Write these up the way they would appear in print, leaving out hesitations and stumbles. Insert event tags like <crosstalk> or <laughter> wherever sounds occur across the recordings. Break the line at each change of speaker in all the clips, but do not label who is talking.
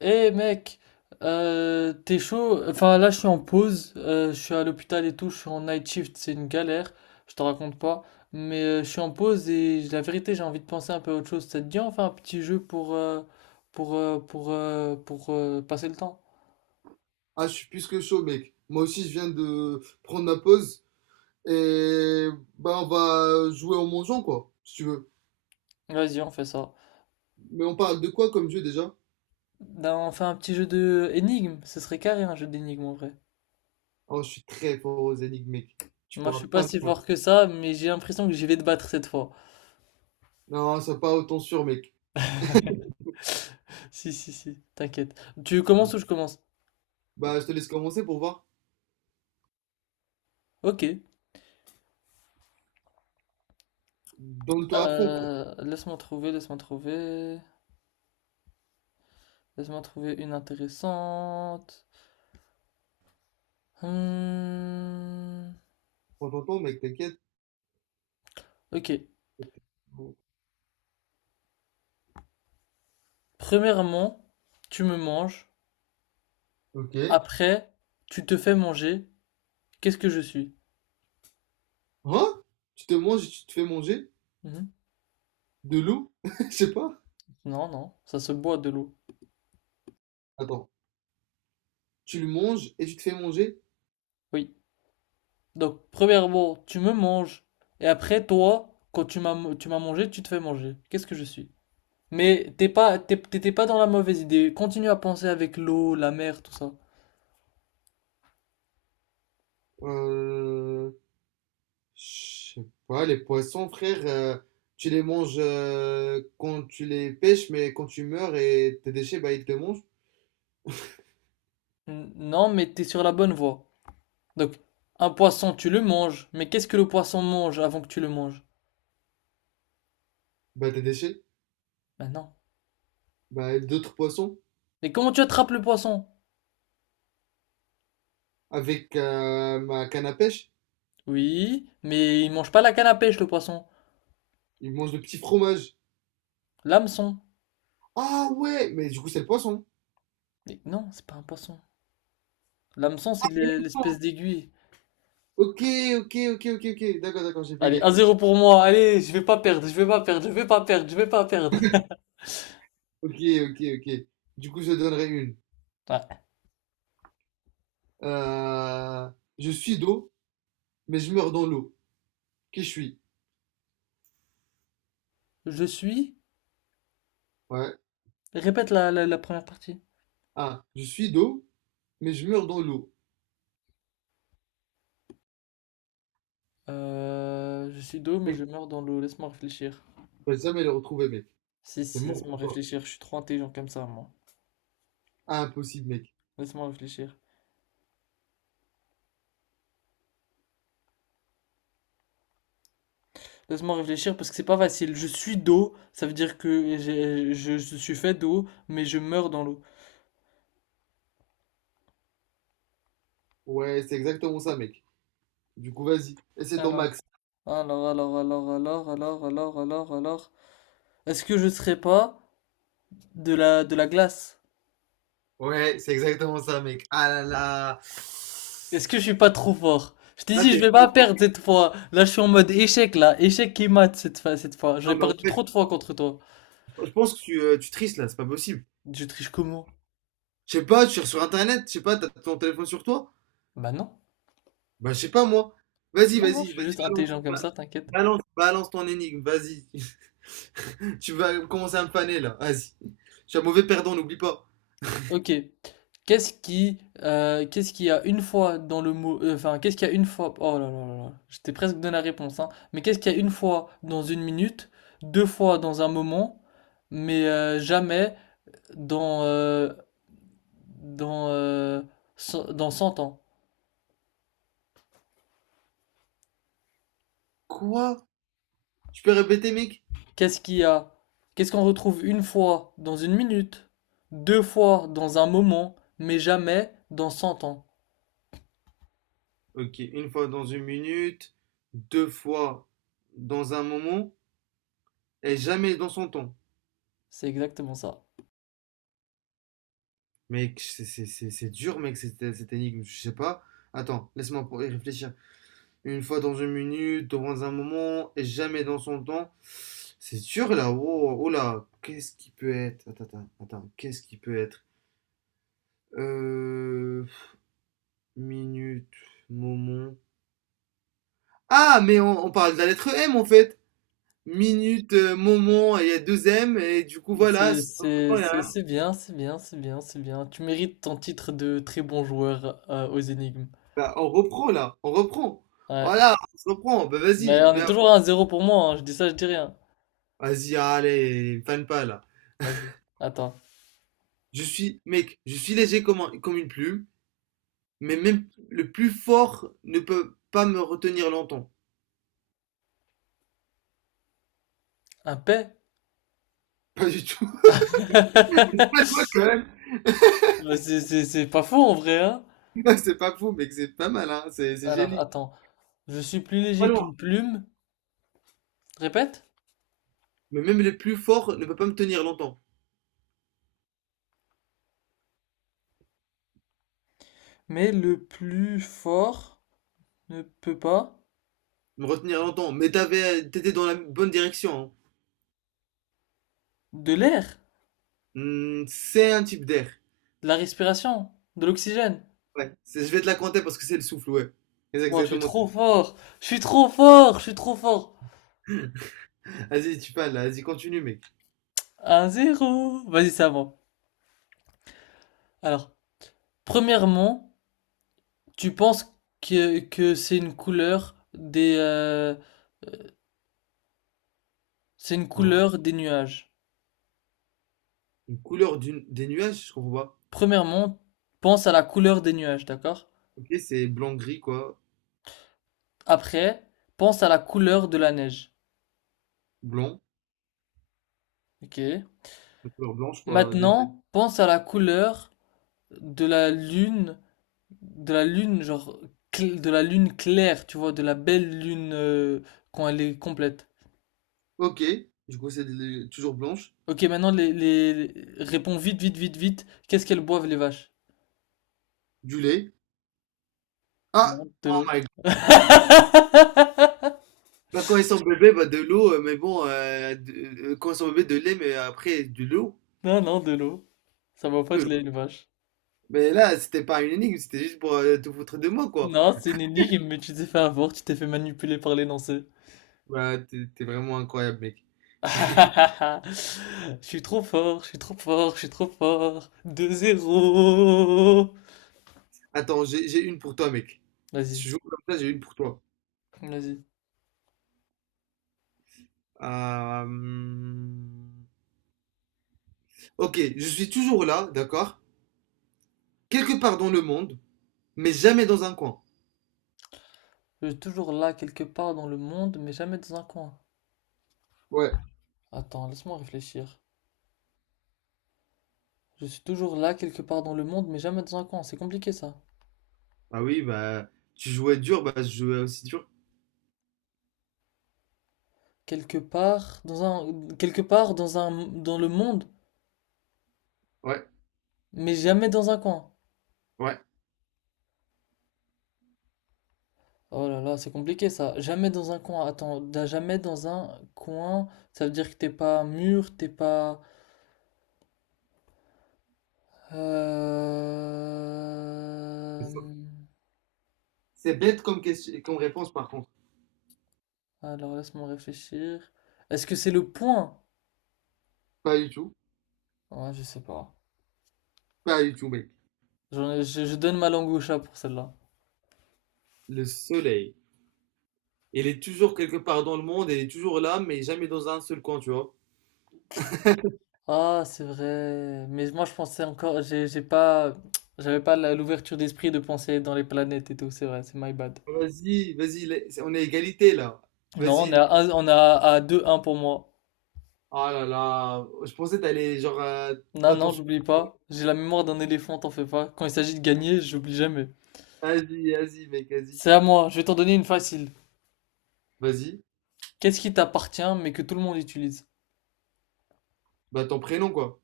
Eh mec, t'es chaud? Enfin là je suis en pause, je suis à l'hôpital et tout, je suis en night shift, c'est une galère, je te raconte pas. Mais je suis en pause et la vérité j'ai envie de penser un peu à autre chose. Ça te dit on fait un petit jeu pour passer le temps?
Ah, je suis plus que chaud, mec. Moi aussi, je viens de prendre ma pause. Et bah, on va jouer en mangeant, quoi, si tu veux.
Vas-y on fait ça.
Mais on parle de quoi comme jeu déjà?
Ben, on fait un petit jeu de énigme, ce serait carré un jeu d'énigme en vrai.
Oh, je suis très fort aux énigmes, mec. Tu
Moi je
pourras
suis pas
pas
si
me battre.
fort que ça, mais j'ai l'impression que j'y vais te battre cette fois.
Non, ça pas autant sûr, mec.
<laughs> Si, t'inquiète. Tu commences ou je commence?
Bah, je te laisse commencer pour voir.
Ok.
Donne-toi à fond, quoi.
Laisse-moi trouver. Laisse-moi trouver une intéressante. Hmm.
Prends ton temps, mec, t'inquiète.
Ok. Premièrement, tu me manges.
Ok.
Après, tu te fais manger. Qu'est-ce que je suis?
Hein? Tu te manges et tu te fais manger?
Mhm.
De loup? <laughs> Je sais pas.
Non, non, ça se boit de l'eau.
Attends. Tu le manges et tu te fais manger?
Oui. Donc, premièrement, tu me manges. Et après, toi, quand tu m'as mangé, tu te fais manger. Qu'est-ce que je suis? Mais t'es pas, t'étais pas dans la mauvaise idée. Continue à penser avec l'eau, la mer, tout ça.
Euh... Je sais pas, les poissons, frère, tu les manges quand tu les pêches, mais quand tu meurs et tes déchets, bah, ils te mangent.
Non, mais t'es sur la bonne voie. Donc, un poisson, tu le manges. Mais qu'est-ce que le poisson mange avant que tu le manges?
Bah, tes déchets.
Maintenant.
Bah, d'autres poissons.
Et comment tu attrapes le poisson?
Avec ma canne à pêche,
Oui, mais il mange pas la canne à pêche, le poisson.
ils mangent le petit fromage.
L'hameçon.
Ah ouais, mais du coup, c'est le poisson.
Mais non, c'est pas un poisson. L'hameçon, c'est l'espèce d'aiguille.
Ok, ok, ok, ok, ok. D'accord, d'accord, j'ai
Allez, 1
bugué.
zéro pour moi. Allez, je vais pas perdre, je vais pas perdre, je vais pas perdre, je vais pas perdre. <laughs>
Ok, ok, ok. Du coup, je donnerai une.
Ouais.
Euh, je suis d'eau, mais je meurs dans l'eau. Qui je suis?
Je suis.
Ouais.
Répète la première partie.
Ah, je suis d'eau, mais je meurs dans l'eau.
Je suis d'eau, mais
Ok,
je meurs dans l'eau. Laisse-moi réfléchir.
je ne vais jamais le retrouver, mec.
Si,
C'est
si,
mort
laisse-moi
pour toi.
réfléchir. Je suis trop intelligent comme ça, moi.
Impossible, mec.
Laisse-moi réfléchir. Laisse-moi réfléchir parce que c'est pas facile. Je suis d'eau, ça veut dire que je suis fait d'eau, mais je meurs dans l'eau.
Ouais, c'est exactement ça, mec. Du coup, vas-y. Et c'est ton
Alors,
max.
alors, alors. Est-ce que je serais pas de la glace?
Ouais, c'est exactement ça, mec. Ah là là.
Est-ce que je suis pas trop fort? Je t'ai
Là,
dit, je
t'es
vais pas
pas.
perdre cette fois. Là, je suis en mode échec, là. Échec qui mate cette fois, cette fois.
Non,
J'ai
mais en
perdu
fait,
trop de fois contre toi.
je pense que tu tristes là, c'est pas possible.
Je triche comment?
Je sais pas, tu cherches sur Internet. Je sais pas, t'as ton téléphone sur toi?
Bah non.
Bah, je sais pas, moi. Vas-y,
Non, non, je
vas-y,
suis
vas-y,
juste
balance.
intelligent comme
ba-
ça, t'inquiète.
Balance, balance ton énigme, vas-y. <laughs> Tu vas commencer à me faner, là. Vas-y. Je suis un mauvais perdant, n'oublie pas.
Ok. Qu'est-ce qui, qu'est-ce qu'il y a une fois dans le mot, enfin, qu'est-ce qu'il y a une fois, oh là là là là, j'étais presque donné la réponse, hein, mais qu'est-ce qu'il y a une fois dans une minute, deux fois dans un moment, mais jamais dans, euh, dans, euh, dans cent ans?
Quoi? Tu peux répéter, mec?
Qu'est-ce qu'il y a, qu'est-ce qu'on retrouve une fois dans une minute, deux fois dans un moment, mais jamais dans 100 ans?
Ok, une fois dans une minute, deux fois dans un moment, et jamais dans son temps.
C'est exactement ça.
Mec, c'est dur, mec, cette énigme, je sais pas. Attends, laisse-moi y réfléchir. Une fois dans une minute, dans un moment, et jamais dans son temps. C'est dur là, oh, oh là, qu'est-ce qui peut être? Attends, attends, attends, qu'est-ce qui peut être? Euh, minute, moment. Ah, mais on parle de la lettre M en fait. Minute, moment, et il y a deux M, et du coup, voilà.
C'est bien, c'est bien. Tu mérites ton titre de très bon joueur aux énigmes.
Bah, on reprend là, on reprend.
Ouais.
Voilà, on se reprend. Bah,
Mais
vas-y,
on est
viens.
toujours à 1-0 pour moi, hein. Je dis ça, je dis rien.
Vas-y, allez, fan pas là.
Vas-y, attends.
Je suis, mec, je suis léger comme une plume, mais même le plus fort ne peut pas me retenir longtemps.
Un P?
<laughs> Pas du tout. <laughs>
<laughs>
Moi, quand même.
C'est pas faux en vrai, hein?
<laughs> C'est pas fou, mec, c'est pas mal, hein. C'est
Alors,
génie.
attends. Je suis plus
Pas
léger
loin.
qu'une plume. Répète.
Mais même le plus fort ne peut pas me tenir longtemps.
Mais le plus fort ne peut pas.
Me retenir longtemps, mais t'étais dans la bonne direction, hein.
De l'air,
Hmm, c'est un type d'air.
de la respiration, de l'oxygène.
Je vais te la compter parce que c'est le souffle, ouais. C'est
Bon, je suis
exactement ça.
trop fort. Je suis trop fort. Je suis trop fort.
Vas-y, tu parles, là. Vas-y, continue, mec.
1 zéro Vas-y, ça va. Alors, premièrement, tu penses que c'est une couleur c'est une
Alors,
couleur des nuages.
une couleur des nuages, je comprends pas.
Premièrement, pense à la couleur des nuages, d'accord?
Ok, c'est blanc-gris, quoi.
Après, pense à la couleur de la neige.
Blanc.
Ok.
Une couleur blanche, quoi.
Maintenant, pense à la couleur de la lune, de la lune, genre, de la lune claire, tu vois, de la belle lune, quand elle est complète.
Ok, du coup, c'est toujours blanche.
Ok, maintenant, réponds vite. Qu'est-ce qu'elles boivent, les vaches?
Du lait. Ah!
Non, de
Oh
l'eau.
my god.
<laughs>
Bah, quand ils sont bébés, bah, de l'eau, mais bon, quand ils sont bébés, de lait, mais après, de l'eau.
Non, non, de l'eau. Ça va
De
pas de lait,
l'eau.
une vache.
Mais là, c'était pas une énigme, c'était juste pour te foutre de moi, quoi.
Non, c'est une énigme, mais tu t'es fait avoir, tu t'es fait manipuler par l'énoncé.
Bah, t'es vraiment incroyable, mec.
<laughs> Je suis trop fort. 2 zéro.
Attends, j'ai une pour toi, mec. Si
Vas-y,
tu joues comme ça, j'ai une pour toi.
vas-y.
Euh, hum, Ok, je suis toujours là, d'accord? Quelque part dans le monde, mais jamais dans un coin.
Je suis toujours là quelque part dans le monde, mais jamais dans un coin.
Ouais.
Attends, laisse-moi réfléchir. Je suis toujours là quelque part dans le monde, mais jamais dans un coin. C'est compliqué ça.
Ah oui, bah, tu jouais dur, bah, je jouais aussi dur.
Quelque part dans un, dans le monde,
Ouais,
mais jamais dans un coin.
ouais.
Oh là là, c'est compliqué ça. Jamais dans un coin. Attends, jamais dans un coin, ça veut dire que t'es pas mûr, t'es pas.
C'est
Euh...
ça. C'est bête comme question, comme réponse, par contre.
Alors laisse-moi réfléchir. Est-ce que c'est le point?
Pas du tout.
Ouais, je sais pas.
Pas du tout, mec.
Je donne ma langue au chat pour celle-là.
Le soleil. Il est toujours quelque part dans le monde, il est toujours là, mais jamais dans un seul coin, tu vois.
Ah, c'est vrai. Mais moi, je pensais encore. J'ai pas. J'avais pas l'ouverture d'esprit de penser dans les planètes et tout. C'est vrai, c'est my bad.
Vas-y, vas-y, on est à égalité, là.
Non, on est
Vas-y,
à, à 2-1 pour moi.
oh là là, je pensais que t'allais genre
Non,
pas ton
non,
sou-
j'oublie pas. J'ai la mémoire d'un éléphant, t'en fais pas. Quand il s'agit de gagner, j'oublie jamais.
Asie, Asie, mec, y
C'est à moi, je vais t'en donner une facile.
Vas-y,
Qu'est-ce qui t'appartient mais que tout le monde utilise?
bah ton prénom quoi.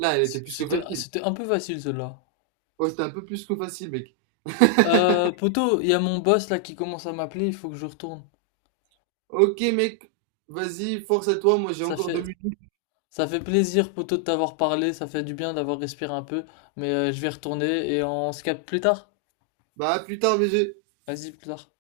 Là, elle était plus que facile.
C'était un peu facile celle-là.
Oh, c'était un peu plus que facile, mec.
Poto, il y a mon boss là qui commence à m'appeler, il faut que je retourne.
Ok, mec, vas-y, force à toi, moi j'ai
Ça
encore deux
fait,
minutes.
ça fait plaisir, poto, de t'avoir parlé, ça fait du bien d'avoir respiré un peu, mais je vais retourner et on se capte plus tard.
Bah à plus tard, BG.
Vas-y, plus tard.